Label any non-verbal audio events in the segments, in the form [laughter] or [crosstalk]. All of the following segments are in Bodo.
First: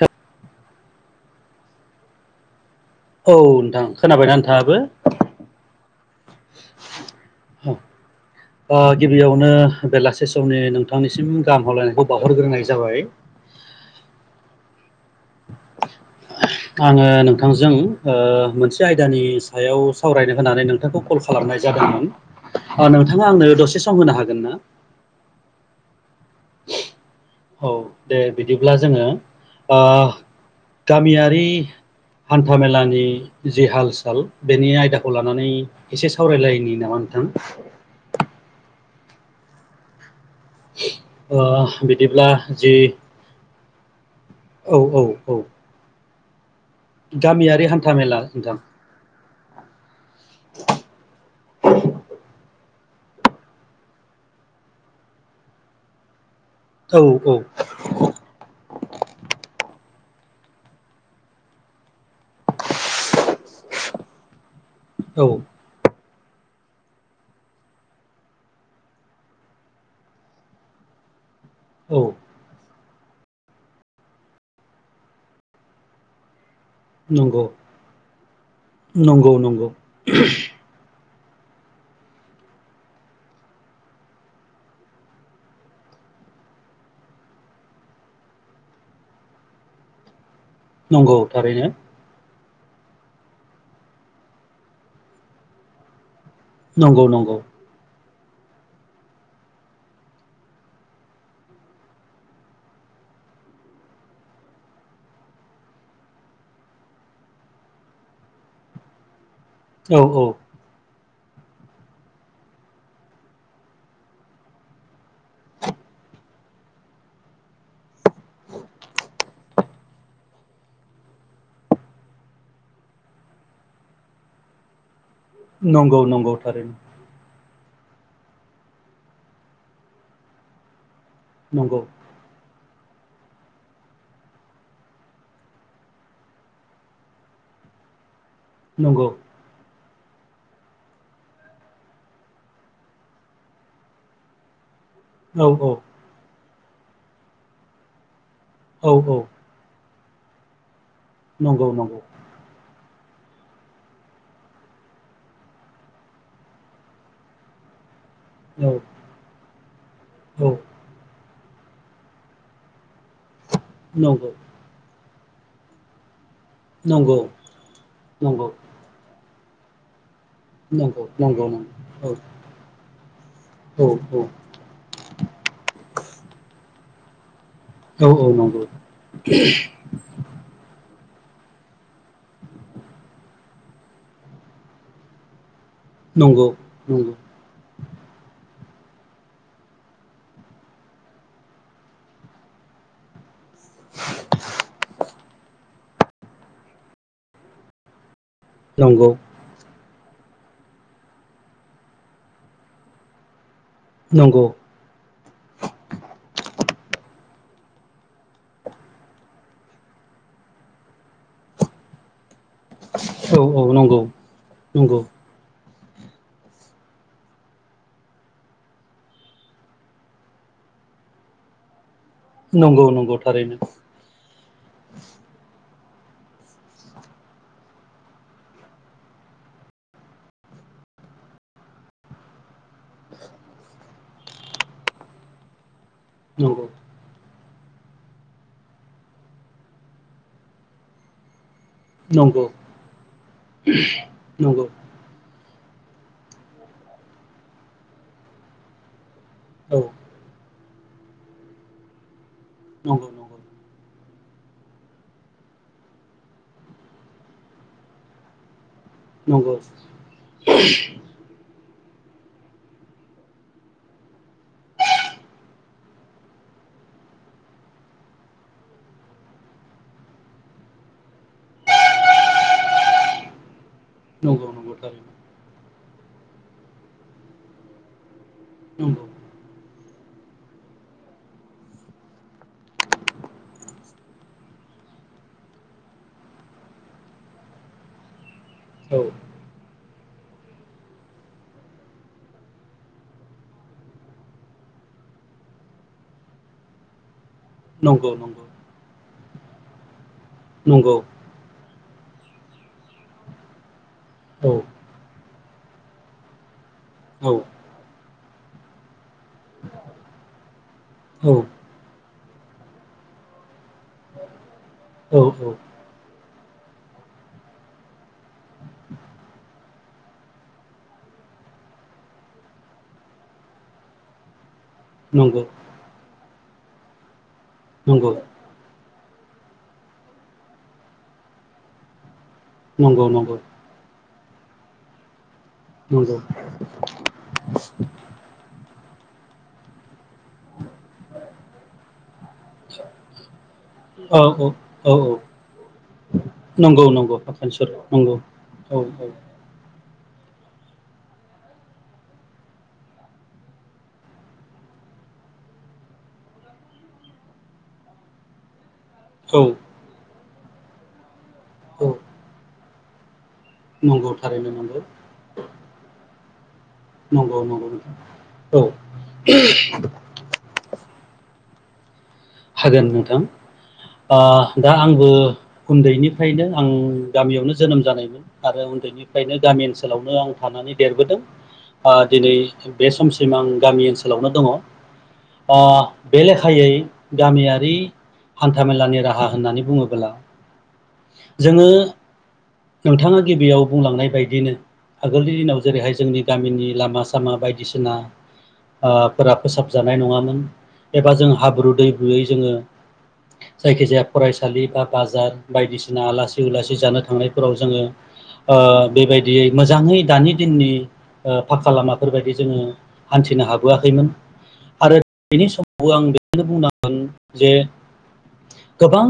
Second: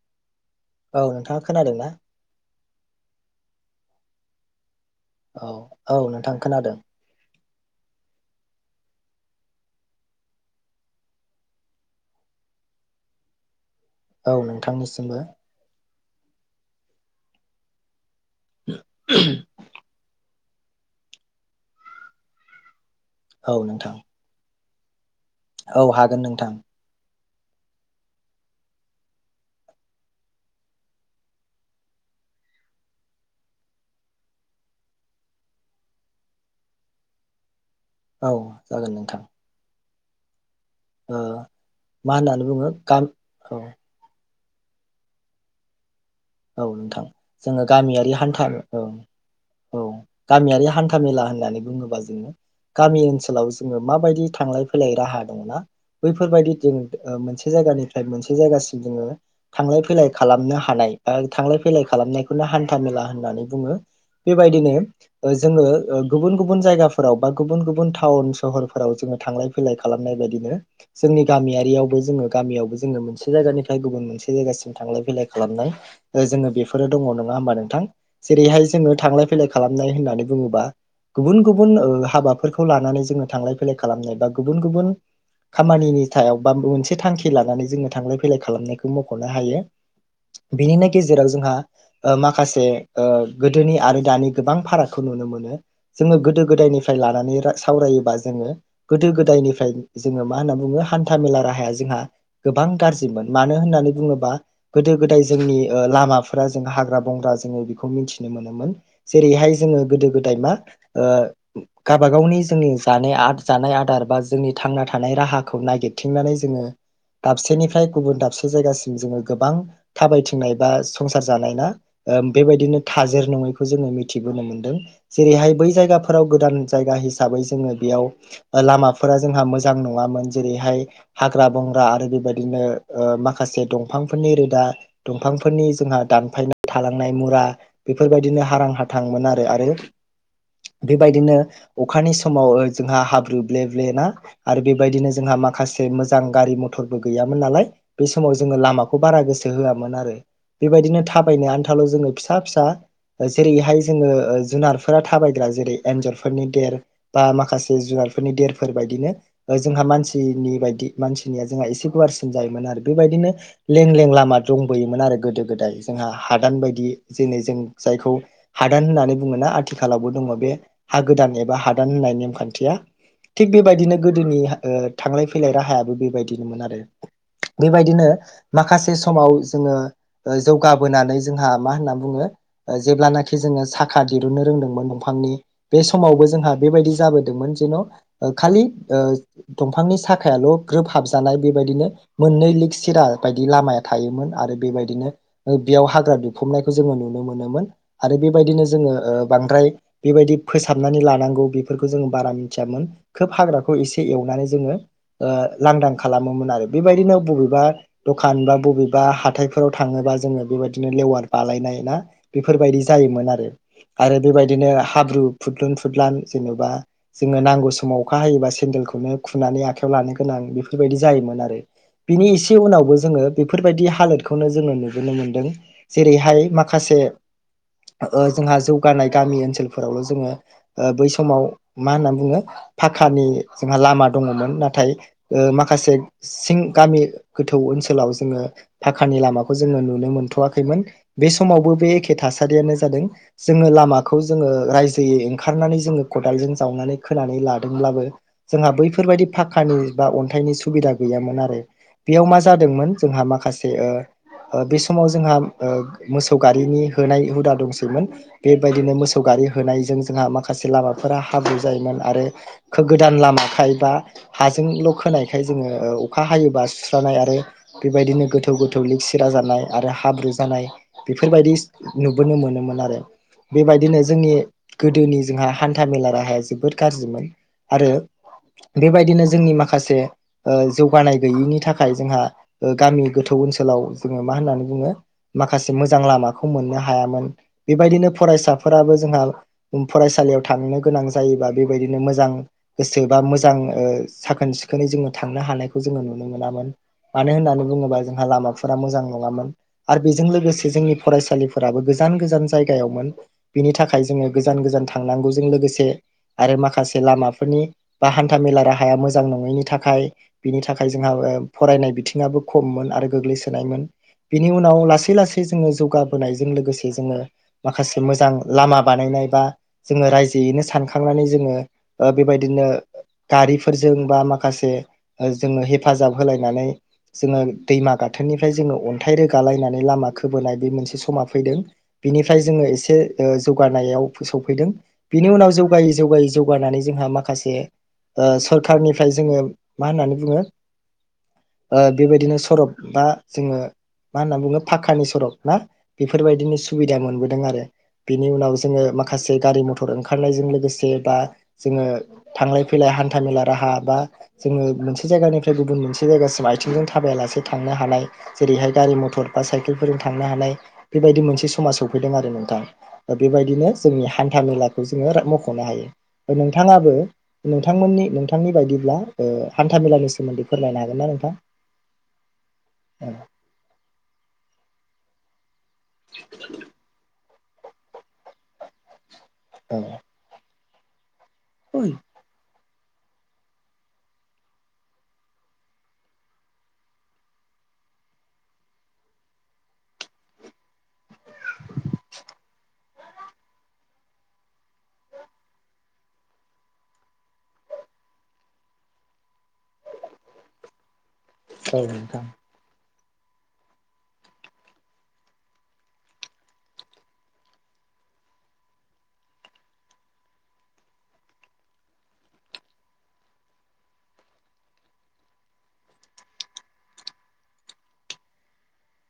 हो औ नोंथाङा खोनादों ना औ नोंथां खोनाबायना नोंथाङाबो औ-औ नोंथां खोनादों ओ गिबियावनो बेलासे समनि नोंथांनिसिम गाहाम हामलायनायखौ बावहरग्रोनाय जाबाय [inaudible] औ नोंथांनिसिमबो आङो नोंथांजों ओ मोनसे आयदानि सायाव सावरायनो होनानै नोंथांखौ कल खालामनाय जादोंमोन ओ नोंथाङा आंनो औ दसे नोंथां सम होनो हागोन ना औ हागोन नोंथां औ दे बिदिब्ला जोङो ओ गामियारि हान्था मेलानि जि हाल - साल बेनि आयदाखौ लानानै एसे सावरायलायनि नामा थां औ जागोन नोंथां ओ मा बिदिब्ला होननानै बुङो जि गाम औ औ-औ-औ औ नोंथां जोङो गामियारि मेला हान्था नोंथां ओ औ गामियारि हान्था -मेला होननानै बुङोबा जोंङो गामि ओनसोलाव जोङो माबायदि थांलाय -फैलाय राहा दङना बैफोरबायदि जों औ ओ औ मोनसे जायगानिफ्राय मोनसे जायगासिम जोङो थांलाय फैलाय खालामनो हानाय ओ थांलाय -फैलाय खालामनायखौनो हान्था- मेला होननानै बुङो बेबायदिनो औ ओ जोङो ओं गुबुन-गुबुन जायगाफोराव बा गुबुन-गुबुन टाउन सहरफोराव जोङो थांलाय फैलाय खालामनाय बायदिनो जोंनि गामियारियावबो औ जोङो गामियावबो जोङो मोनसे जायगानिफ्राय गुबुन मोनसे जायगासिम थांलाय - फैलाय खालामनाय ओ जोङो बे फोरनो दङ नङा नंगौ होमबा नोंथां जेरैहाय जोङो थांलाय नंगौ फैलाय नंगौ खालामनाय होननानै बुङोबा गुबुन-गुबुन ओ हाबाफोरखौ लानानै जोङो थांलाय- फैलाय खालामनाय बा गुबुन-गुबुन खामानिनि थायाव बा मोनसे थांखि लानानै जोङो थांलाय फैलाय खालामनायखौ मख'नो हायो बिनिनो नंगौ गेजेराव जोंहा थारैनो ओ माखासे हे ओ गोदोनि आरो दानि गोबां फारागखौ नुनो मोनो जोङो गोद दो गोदायनिफ्राय नंगौ नंगौ लानानै ला सावरायोबा जोङो गोदो गोदायनिफ्राय जोङो मा होनना बुङो हान्था मेला राहाया जोंहा गोबां गाज्रिमोन मानो होननानै बुङोबा गोदो गोदाय जोंनि ओ लामाफोरा जों हाग्रा बंग्रा जोङो बेखौ मिथिनो मोनोमोन जेरैहाय जोङो औ गोदो औ गोदाय मा ओ गाबा गावनि जोंनि जानाय आद जानाय आदार बा जोंनि थांना था हानाय राहाखौ नागिरथिंनानै जोङो दाबसेनिफ्राय गुबुन दाबसे जायगासिम जोङो गोबां होनाय बा संसार जानाय ना ओ बेबायदिनो थाजिर नङैखौ जोङो मिथिबोनो मोनदों जेरैहाय बै नंगौ जायगाफोराव नंगौ गोदान थारैनो जायगा हिसाबै जोङो बेयाव ओ लामाफोरा जोंहा मोजां नङामोन जेरैहाय हाग्रा नंगौ बंग्रा आरो बेबायदिनो ओ माखासे दंफांफोरनि रोदा दंफांफोरनि जोंहा दानफायनाय थालांनाय मुरा बेफोरबायदि दिनो हारां नंगौ हाथांमोन आरो आरो बेबायदिनो अखानि समाव जोंहा हाब्रु ब्ले ब्लेना आरो बेब बायदिनो जोंहा औ औ माखासे मोजां गारि मटरबो गैयामोन नालाय बे समाव जोङो औ लामाखौ बारा औ गोसो होआ मोन आरो बेबायदिनो थाबायनो नंगौ आनथाल' नंगौ जोङो फिसा फिसा जेरैहाय जोङो ओ जुनारफोरा थाबायग्रा जेरै एन्जरफोरनि देर बा माखासे जुनार फोरनि देरफोर औ बायदिनो ओ जोंहा औ मानसिनि बायदि मान सिना जोंहा एसे गुवारसिन जायोमोन आरो बेबायदिनो लें लें नंगौ लामा मोन आरो गोदो गोदाय जोंहा हादान बायदि नंगौ जेनै जों जायखौ नंगौ हादान होननानै बुङोना आथिखालावबो दङ बे हा नंगौ नंगौ गोदान नंगौ एबा हादान औ होननाय नेमखान्थिया। थिग औ बेबायदिनो गोदोनि ओ थांलाय फैलाय राहायाबो बेबायदिनोमोन आरो। बेबायदिनो औ औ नंगौ माखासे समाव जोङो ओ जौगाबो बोनानै जोंहा मा होन्ना बुङो ओ जेब्लानाखि जोङो साखा दिरुननो रोंदोंमोन दंफांनि बे समावबो नंगौ जोंहा बेबायदि जाबोदोंमोन जेन' ओ खालि ओ दंफांनि साखायाल' ग्रोब हाबजानाय बेबायदिनो मोननै लिग सिरा बायदि ला थायोमोन आरो बेबायदिनो ओ बेयाव हाग्रा दुंफबनायखौ जोङो नुनो मोनोमोन आरो बे बेबायदिनो जोङो नंगौ ओ बांद्राय बेबायदि फोसाबनानै लानांगौ बेफोरखौ जोङो बारा मिथियामोन खोब हाग्रा खौ एसे नंगौ एवनानै जोङो ओ लांदां खालामोन आरो बेबादिनो बबेबा दखान बा बबेबा हाथायफोराव थाङोबा जोङो बेबायदिनो लेवार बालायनाय ना बेफोरबायदि जायोमोन औ आरो औ नंगौ आरो बेबायदिनो नंगौ हाब्रु फुद्रुन फु फुदलान जेन'बा जोंनो नांगौ समाव अखा हायोबा सेन्देलखौनो खुनानै आखायाव लानो गोनां बेफोरबाय बिदि जायोमोन आरो। बिनि इसे नंगौ उनावबो नंगौ जोङो थारैनो बेफोरबायदि हालोदखौनो जोङो नुबोनो मोनदों। जेरैहाय माखासे ओ जोंहा जौगानाय गामि ओनसोलफोरावल' जोङो ओ बै समाव मा होनना बुङो फाखानि जोंहा लामा दङमोन नाथाय ओ माखासे सिं नंगौ गामि गोथौ ओनसोलाव जोङो फाखानि लामाखौ जोङो नुनो मोनथ'याखैमोन बे स समावबो बे एखे नंगौ थासारियानो जादों जोङो लामाखौ जोङो नंगौ राइजोयै ओंखारनानै जोङो खदालजों जावनानै खोनानै लादोंब्लाबो जोंहा बैफोरबायदि औ फाखानि बा अन्थाइनि सुबिदा गैयामोन आरो बेयाव मा जा नंगौ जोंहा नंगौ माखासे ओ ओ बे समाव जोंहा ओ मोसौ गारिनि होनाय हुदा दंसैमोन बे बायदिनो मोसौ गारि नंगौ होनायजों जोंहा माखासे लामाफोरा हाब्रु जायोमोन आरो खोगोदान लामाखाय बा हाजों ल' खोनायखाय जोङो ओ अखा हायोबा सुस्रानाय आरो बेबायदिनो गोथौ गोथौ लिग सिरा जानाय आरो हाब्रु जानाय बेफोरबायदि नुबोनो मोनो मोन आरो। बेबायदिनो जोंनि नंगौ नंगौ थारैनो गोदोनि जोंहा हान्था मेला राहाया जोबोद गाज्रिमोन आरो नंगौ बेबायदिनो जोंनि माखासे ओ जौगानाय गैयिनि थाखाय जोंहा ओ गामि गोथौ ओनसोलाव जोङो मा होननानै बुङो माखासे मोजां लामाखौ मोननो हायामोन। बेबायदिनो फरायसाफोराबो औ जोंहा फरायसालियाव थांनो गोनां जायोबा बेबायदिनो मोजां गोसो बा मोजां ओ साखोन सि खोनै जोङो थांनो हानायखौ जोङो नुनो मोनामोन। मानो होननानै बुङोबा नंगौ जोंहा नंगौ लामाफोरा मोजां नङामोन आरो बेजों लोगोसे जोंनि नंगौ फरायसालिफोराबो गो जान गोजान जायगायावमोन बिनि थाखाय जोङो औ गोजान गोजान थांनांगौजों लोगोसे आरो माखा खासे औ लामाफोरनि बा हान्थामेला राहाया मोजां नङैनि थाखाय बिनि था खाय जोंहा औ ओ फरायनाय बिथिङाबो खममोन आरो गोग्लैसोनायमोन बि नि उनाव लासै औ लासै औ जोङो जौगा बोनाय जों लोगोसे जोङो माखासे मोजां लामा बानायनाय बा जोङो रायजोयैनो सानखां नानै जोङो ओ बेबायदिनो गारिफोरजों बा माखासे नंगौ जोंनो हेफाजाब होलायनानै जोङो दैमा नंगौ गाथोननिफ्राय जोंङो अन थाइ रोगा लायनानै लामा खोबोनाय बे मोनसे समा फैदों बिनि फ्राय जोङो एसे नंगौ ओ नंगौ जौगानायाव बो सफैदों बिनि उनाव जौगायै नंगौ जौगायै जौगानानै जोंहा माखासे ओ सखारनिफ्राय जोङो मा होननानै बुङो ओ बेबायदिनो सरब बा जोङो औ मा होनना बुङो औ फाखानि औ सरक ना बेफोरबायदिनो नंगौ सुबिदा नंगौ मोनबोदों हाफानि आरो सर नंगौ बेनि उनाव औ जोङो माखासे गारि मथर ओंखारनायजों लोगोसे बा जोङो थांलाय फैलाय हान्था मेला राहा बा जोङो मोनसे जायगानिफ्राय गुबुन मोनसे जायगासिम आथिंजों थाबायलासे थांनो हानाय जेरैहाय गारि मथर औ बा साइकेलफोरजों थ थांनो हानाय बेबायदि मोनसे समाज औ सफैदों आरो नोंथां बेबायदिनो जोंनि नंगौ हान्था थारैनो नंगौ मेलाखौ जोङो मख'नो हायो नोंथाङाबो नंगौ नंगौ नोंथां नोंथांमोननि नोंथांनि औ बायदिब्ला ओ हान्था मेलानि सोमोन्दै फोरमायनो हागोन ना नोंथां? हागोन औ नोंथां ओ दा आंबो उन्दैनिफ्रायनो आं गामियावनो जोनोम जानायमोन आरो उन्दैनिफ्राय ओंखायनो गामि ओनसोलावनो आं थानानै देरबोदों औ ओ दिनै बे समसिम आं गामि ओनसोलावनो दङ ओ बे लेखायै गामियारि हान्थामेलानि राहा होननानै बुङोब्ला जोङो नोंथाङा गिबियाव बुंलांनाय बायदिनो आगोलनि दिनाव जेरैहाय जोंनि गामिनि लामा सामा बायदिसिना ओ फोर फोसाबजानाय नङामोन एबा जों हाब्रु औ दै ब्रुयै नोंथां जोङो जायखिजाया फरायसालि बा बाजार बायदिसिना आलासि उलासि जानो थांनायफोराव जोङो ओ बेबायदियै मोजाङै दानि दिननि ओ फाखा लामाफोरबायदि जोङो नो हाबोआखैमोन आरो बेनि समावबो आं बेखौनो [unintelligible] मोन जे गोबां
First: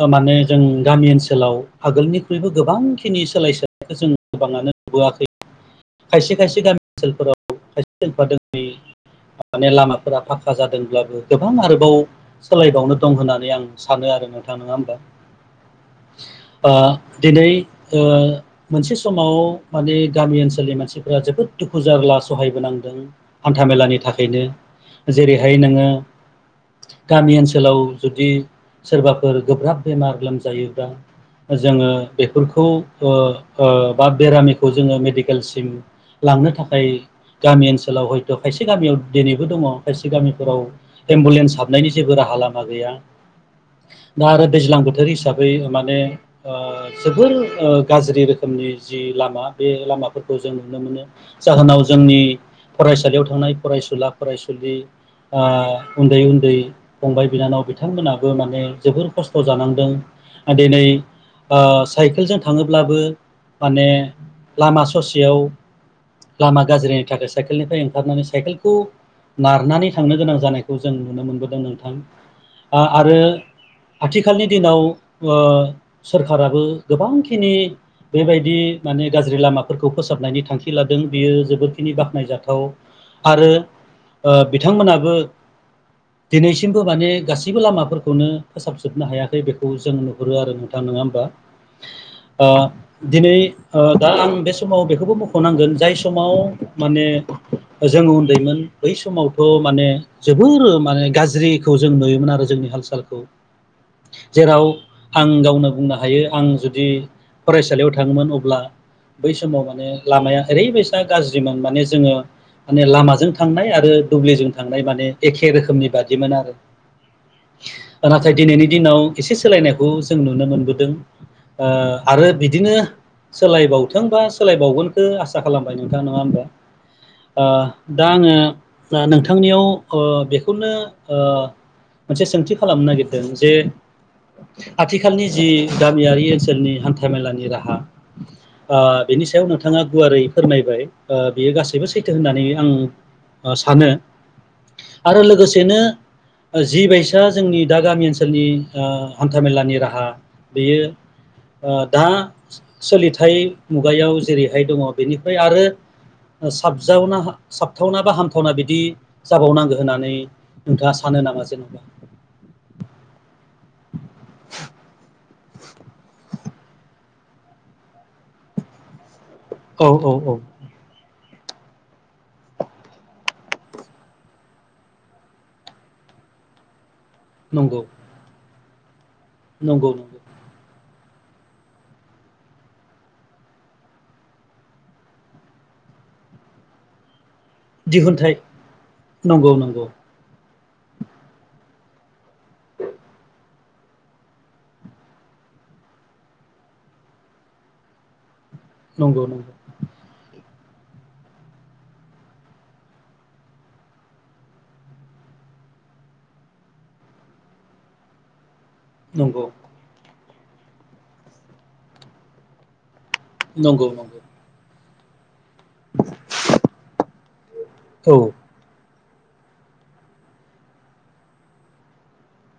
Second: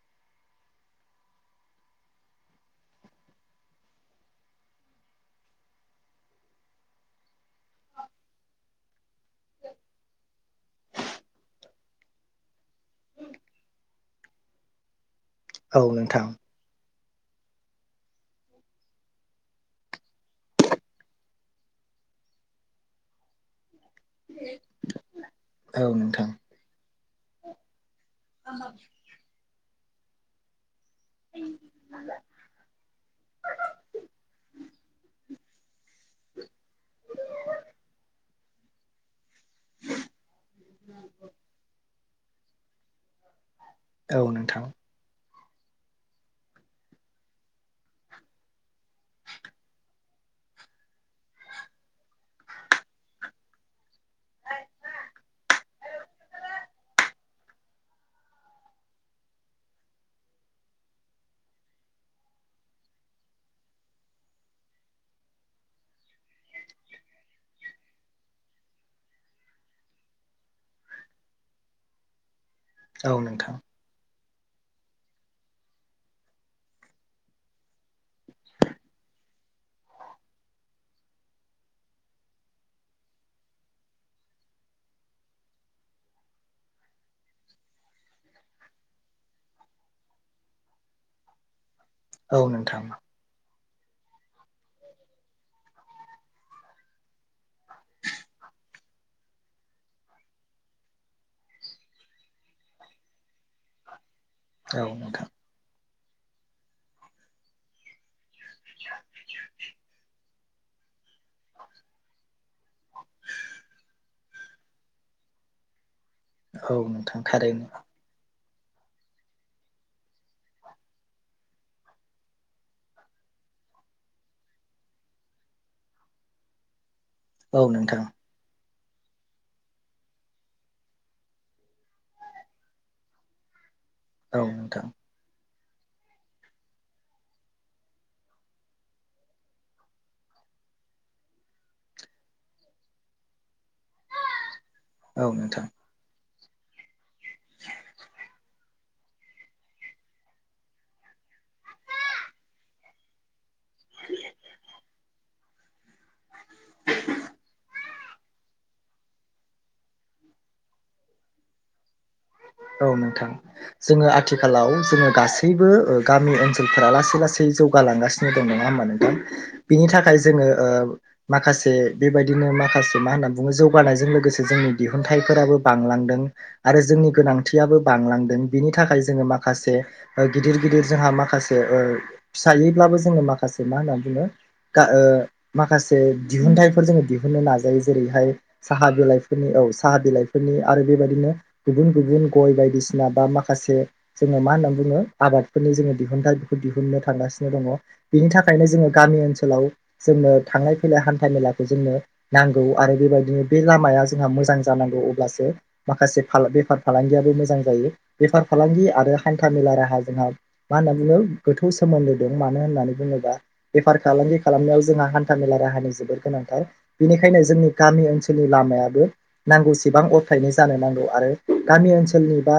ओ माने जों गामि ओनसोलाव आगोलनिख्रुइबो गोबांखिनि सोलाय सोलाय खौ जों गोबाङानो नुबोआखै खायसे खायसे गामि ओनसोलफोराव खायसे [unintelligible] माने लामाफोरा फाखा जादोंब्लाबो गोबां आरोबाव सोलायबावनो दं होननानै आं सानो आरो नोंथां नङा होमबा। औ नोंथां। ओ दिनै ओ मोनसे समाव माने गामि ओनसोलाव मानसिफोरा जोबोद दुखु जारला सहायबोनांदों हान्था मेलानि थाखाय थाखायनो जेरैहाय औ नोङो नोंथां गामि ओनसोलाव जुदि सोरबाफोर गोब्राब बेमार लोमजायोब्ला जोङो बेफोरखौ ओ ओ बा बेरामिखौ जोङो मेडिकेल लांनो थाखाय गामि ओनसोलाव हयथ' खायसे गामियाव दिनैबो दङ खायसे गामिफोराव एम्बुलेन्स हाबनायनि जेबो राहा लामा गैया औ दा आरो नोंथां दैज्लां बोथोर हिसाबै ओय माने ओ जोबोर ओ गाज्रि रोखोमनि जि लामा बे लामाखौ फोरखौ जों नुनो मोनो जाहोनाव जोंनि फरायसालियाव थानाय फरायसुला फरायसुलि ओ उन्दै उन्दै फंबाय बिनानाव बिथांमोनाबो माने जोबोर खस्थ' जानांदों दिनै ओ साइकेलजों थाङोब्लाबो माने लामा ससेयाव लामा गाज्रिनि थाखाय साइकेलनिफ्राय ओंखारनानै साइकेलखौ नारनानै थांनो गोनां जानायखौ जों नुनो मोनबोदों नोंथां आ आरो औ नोंथां आथिखाल आथिखालनि दिनाव ओ सोरखाराबो गोबांखिनि बेबायदि माने गाज्रि लामाखौ फोरखौ फोसाबनायनि थांखि लादों बियो जोबोदखिनि बाख्नायजाथाव आरो ओ बिथांमोनाबो दिनैसिमबो माने गासैबो लामाफोरखौनो फोसाबजोबनो हायाखै बेखौ जों नुहुरो आरो नोंथां नङा होनबा औ ओ नोंथां दिनै ओ दा आं समाव बेखौबो मख'नांगोन जाय समाव माने जों उन्दैमोन बै समावथ' माने जोबोर माने गाज्रिखौ जों नुयोमोन आरो जोंनि हाल सालखौ जेराव औ आं नोंथां गावनो बुंनो हायो आं जुदि फरायसालियाव थाङोमोन अ अब्ला बै समाव माने लामाया ओरैबायसा गाज्रिमोन माने जोङो माने लामाजों थांनाय आरो दुब्लिजों थांनाय माने एखे रोखोमनि बादि बादि औ नोंथां थारैनो मोन नाथाइ दिनैनि दिनाव एसे सोलायनायखौ जों नुनो मोनबोदों ओ आरो बिदिनो सोलायबावदों नोंथांबा सोलायबावगोनखौ आसा खालामबाय नोंथाङा नङा होनबा ओ औ नोंथां दा आङो दा नोंथांनियाव ओ बेखौनो ओ मोनसे सोंथि खालामनो नागिरदों जे औ नोंथां आथिखालनि जि गामियारि ओनसोलनि हान्थ मेलानि राहा ओ बेनि सायाव नोंथाङा गुवारै फोरमायबाय ओ बियो गासैबो सैथो होननानै आं सानो आरो औ नोंथां लोगोसेनो जि बाय सा जोंनि दा गामि ओनसोलनि ओ हान्थाामेलानि राहा बेयो दा सोलिथायाइ मुगायाव जेरैहाय दङ बेनिफ्राय आरो साबजावना हा साबजावना हाबथावना बा हामथावना बिदि जाबावनांगौ होननानै नोंथाङा सानो नामा जेन'बा औ नोंथां जोङो आथिखालाव जोङो गासैबो गामि जोंनि ओनसोलफोरा लासै लासै जौगालांगासिनो दं नङा हबा नोंथां औ बिनि औ थाखाय औ जोङो ओ माखासे बेबायदिनो माखासे मा होनना बुङो जौगानायजों लोगोसे जोंनि दिहुनथाइफोराबो बांलांदों आरो जोंनि गोनांथियाबो नंगौ बांलांदों बिनि थाखाय जोङो माखासे नंगौ नंगौ गिदिर गिदिर जोंहा माखासे ओ फिसायैब्लाबो जोङो माखासे मा होनना बुङो [unintelligible] माखासे दिहुनथाइफोर जोङो दिहुन नो नायो जेरैहाय दिहुनथाइ साहा बिलाइफोरनि नंगौ औ नंगौ साहा बिलाइफोरनि आरो बेबायदिनो गुबुन गुबुन गय बायदिसिना बा माखासे जोङो मा होननानै बुङो आबादफोरनि जोङो दिहुनथाइ बेखौ दिहुननो थांगासिनो दङ बेनि थाखायनो जोङो गामि नंगौ नंगौ ओनसोलाव जोंनो थांलाय फैलाय हान्था मेलाखौ जोंनो नांगौ आरो बेबायदिनो बे लामाया जोंहा मोजां जानांगौ अब्लासो माखासे बेफार फालांगियाबो मोजां जायो बेफार फालांगि आरो नंगौ हान्था मेला राहा जोंहा मा होनना बुङो गोथौ सोमोन्दो दं मानो होननानै बुङोबा नंगौ बेफार नंगौ फालांगि खालामनायाव जोंहा हान था मेला राहानि जोबोर गोनांथार बेनिखायनो जोंनि गामि औ ओनसोलनि लामायाबो नांगौसेबां अर्थायनि जानो नांगौ आरो गामि ओनसोलनिबा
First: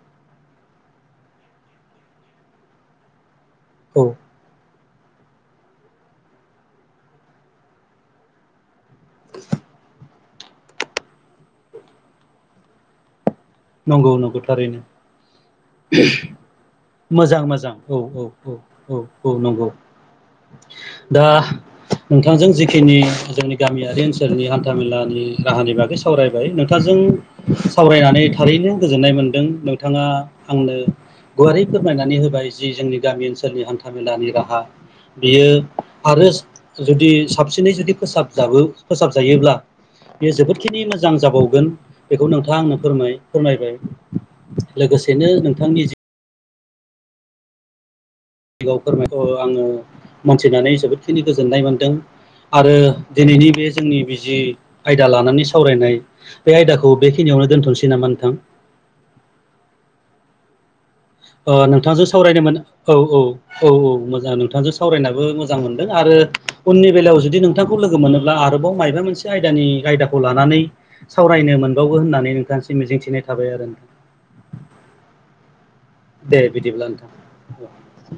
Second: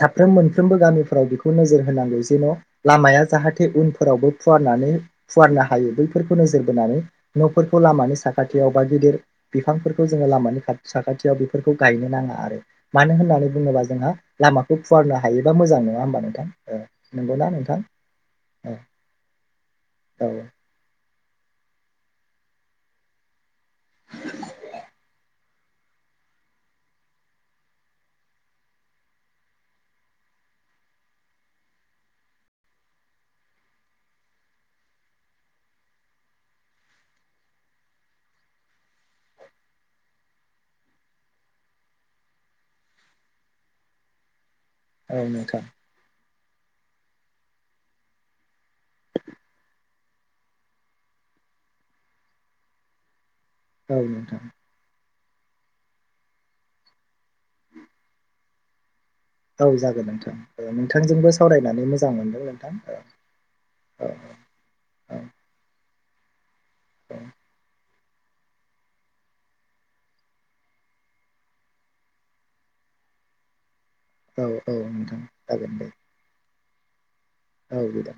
साफ्रोम मोनफ्रोमबो गामिफोराव बेखौ नोजोर होनांगौ जेन' लामाया जाहाथे बे औ उनफोरावबो फुवारनानै फुवारनो हायो बैफोरखौ नोजोर बोनानै न'फोरखौ लामानि साखाथियाव गिदिर बिफांफोरखौ जोङो लामानि साखाथियाव बेफोरखौ गायनो नाङा आरो मानो होननानै बुङोबा नंगौ जोंहा नंगौ थारैनो लामाखौ फुवारनो हायोबा मोजां नङा होमबा नोंथां मोजां नंगौना मोजां नोंथां औ औ औ औ औ नंगौ औ दा नोंथांजों जिखिनि जोंनि गामियारि ओनसोलनि हान्थामेलानि राहानि बागै सावरायबाय नोंथांजों सावरायनानै थारैनो गोजोननाय मोनदों नोंथाङा आंनो गुवारै फोरमायनानै होबाय जि जोंनि गामि ओनसोलनि हान्थामेलानि राहा बियो आरो जुदि साबसिनै जुदि फोसाबजाबो फोसाबजायोब्ला बेयो जोबोदखिनि मोजां जाबावगोन बेखौ नोंथाङा आंनो फोरमाय फोरमायबाय औ लोगोसेनो नोंथां नोंथांनि जि गाव फोरमायखौ आङो मोनथिनानै जोबोदखिनि गोजोननाय मोनदों ‌आरो दिनैनि बे जोंनि औ बिजि नोंथां [unintelligible] आयदा लानानै सावरायनाय बे आयदाखौ बेखिनियावनो दोनथ'सै नामा नोंथां! औ जागोन नोंथां। नोंथांजोंबो सावरायनानै नोंथांजों मोजां मोनदों सावरायनोमोन नोंथां औ औ औ औ मोजां नोंथांजों सावरायनाबो मोजां मोन दों आरो उननि बेलायाव जुदि नोंथांखौ लोगो लोगो मोनोब्ला आरोबाव मायाबा मोनसे आयदानि आयदाखौ लानानै सावरायनो मोनबावो होननानै नोंथांनिसिम मि जिंथिनाय थाबाय आरो औ औ नोंथां जागोन दे दे बिदिब्ला नोंथां औ [unintelligible]